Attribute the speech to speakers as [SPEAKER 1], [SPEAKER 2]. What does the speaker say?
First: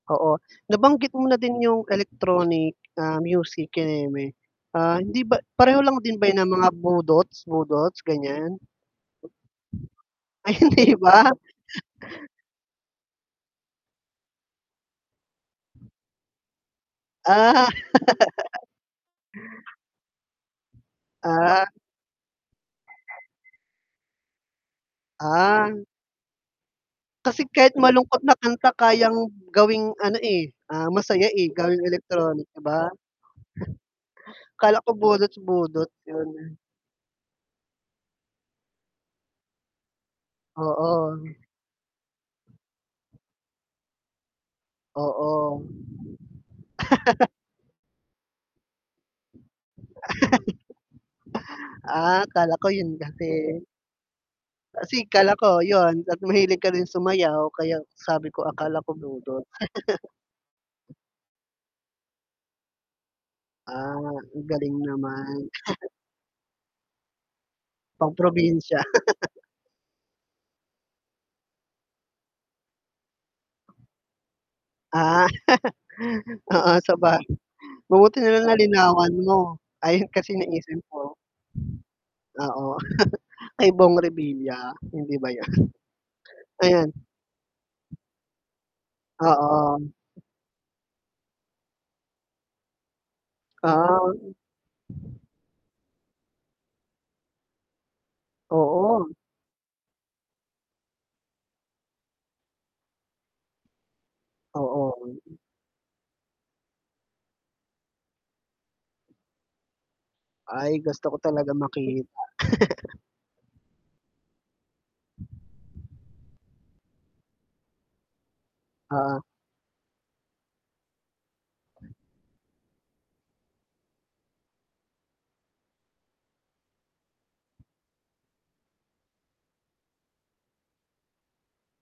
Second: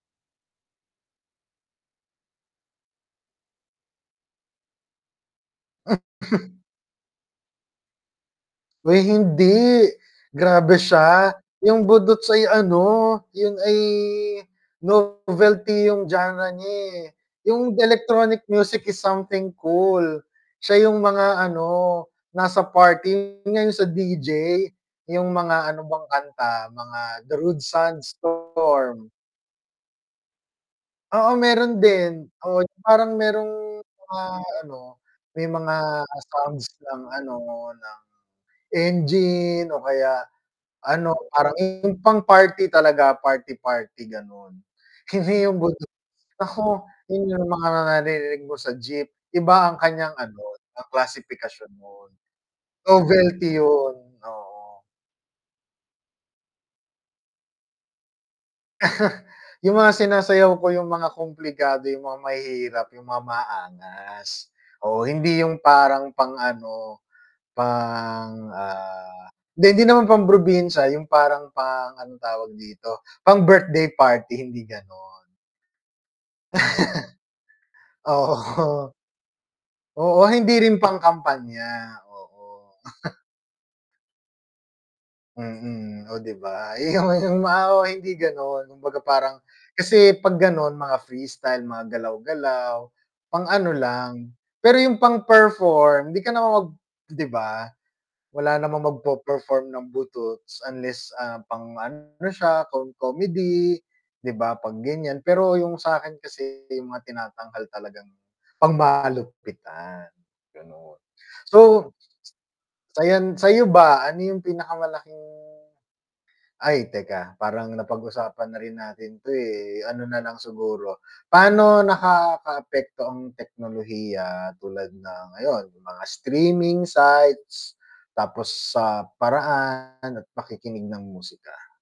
[SPEAKER 1] Oo, nabanggit mo na din yung electronic, ah, music kineme, ah, hindi ba pareho lang din ba yun ng mga budots, budots ganyan?
[SPEAKER 2] Uy hindi,
[SPEAKER 1] Ay,
[SPEAKER 2] grabe
[SPEAKER 1] hindi ba?
[SPEAKER 2] siya, yung budots ay ano, yun ay novelty yung genre nya eh,
[SPEAKER 1] Ah.
[SPEAKER 2] yung electronic music is something cool. Siya yung mga
[SPEAKER 1] Ah.
[SPEAKER 2] ano, nasa party, yun nga yung sa DJ, yung mga
[SPEAKER 1] Ah.
[SPEAKER 2] ano bang kanta mga
[SPEAKER 1] Kasi
[SPEAKER 2] Darude,
[SPEAKER 1] kahit malungkot na kanta
[SPEAKER 2] Sandstorm.
[SPEAKER 1] kayang gawing ano eh, ah, masaya
[SPEAKER 2] Oo
[SPEAKER 1] eh gawing
[SPEAKER 2] meron din,
[SPEAKER 1] electronic 'di
[SPEAKER 2] oo,
[SPEAKER 1] ba?
[SPEAKER 2] parang merong mga
[SPEAKER 1] Akala ko
[SPEAKER 2] ano,
[SPEAKER 1] budots,
[SPEAKER 2] may mga
[SPEAKER 1] budot yun eh.
[SPEAKER 2] sounds ng ano, ng engine o kaya ano
[SPEAKER 1] Oo.
[SPEAKER 2] parang yung pang party talaga, party-party, ganon. Hindi yung
[SPEAKER 1] Oo.
[SPEAKER 2] budots, naku yun yung mga naririnig mo sa jeep, iba ang kanyang ano, ang klasipikasyon.
[SPEAKER 1] Ah, akala ko yun kasi.
[SPEAKER 2] Novelty yun, oo.
[SPEAKER 1] Kasi akala ko yun at mahilig ka rin sumayaw, kaya sabi ko akala ko budots.
[SPEAKER 2] Yung mga sinasayaw ko yung mga kumplikado, yung mga mahihirap, yung mga
[SPEAKER 1] Ah,
[SPEAKER 2] maangas.
[SPEAKER 1] ang galing
[SPEAKER 2] O hindi
[SPEAKER 1] naman.
[SPEAKER 2] yung parang pang ano,
[SPEAKER 1] Pang
[SPEAKER 2] pang,
[SPEAKER 1] probinsya.
[SPEAKER 2] ah, hindi hindi naman pang probinsya, yung parang pang, anong tawag dito, pang birthday party, hindi ganon.
[SPEAKER 1] Ah. Oo, sa ba mabuti na lang na
[SPEAKER 2] Oo.
[SPEAKER 1] linawan mo. ayun
[SPEAKER 2] Oo,
[SPEAKER 1] kasi
[SPEAKER 2] hindi rin
[SPEAKER 1] naisip
[SPEAKER 2] pang
[SPEAKER 1] ko.
[SPEAKER 2] kampanya,
[SPEAKER 1] Oo.
[SPEAKER 2] oo.
[SPEAKER 1] Kay Bong Revilla, hindi ba yun?
[SPEAKER 2] Mm, oh 'di ba?
[SPEAKER 1] Ayan.
[SPEAKER 2] yung yung mga oo hindi ganon, kumbaga parang,
[SPEAKER 1] Oo.
[SPEAKER 2] kasi 'pag ganon mga freestyle mga galaw-galaw, pang ano
[SPEAKER 1] Ah.
[SPEAKER 2] lang. Pero yung pang-perform 'di ka naman mag 'di ba, wala namang
[SPEAKER 1] Oo.
[SPEAKER 2] magpo-perform ng buduts, unless, ah, pang ano sya kung com comedy 'di ba 'pag
[SPEAKER 1] Oo.
[SPEAKER 2] ganyan, pero yung sakin kasi yung mga tinatanghal talagang pang malupitan,
[SPEAKER 1] Ay
[SPEAKER 2] ganon.
[SPEAKER 1] gusto ko talaga
[SPEAKER 2] So,
[SPEAKER 1] makikita.
[SPEAKER 2] sayan sa'yo ba ano yung pinakamalaking ay teka parang napag usapan na rin natin
[SPEAKER 1] Oo.
[SPEAKER 2] 'to eh. ano nalang siguro. Paano nakakaapekto ang teknolohiya tulad ng ngayon, mga streaming sites, tapos sa paraan at makikinig ng musika?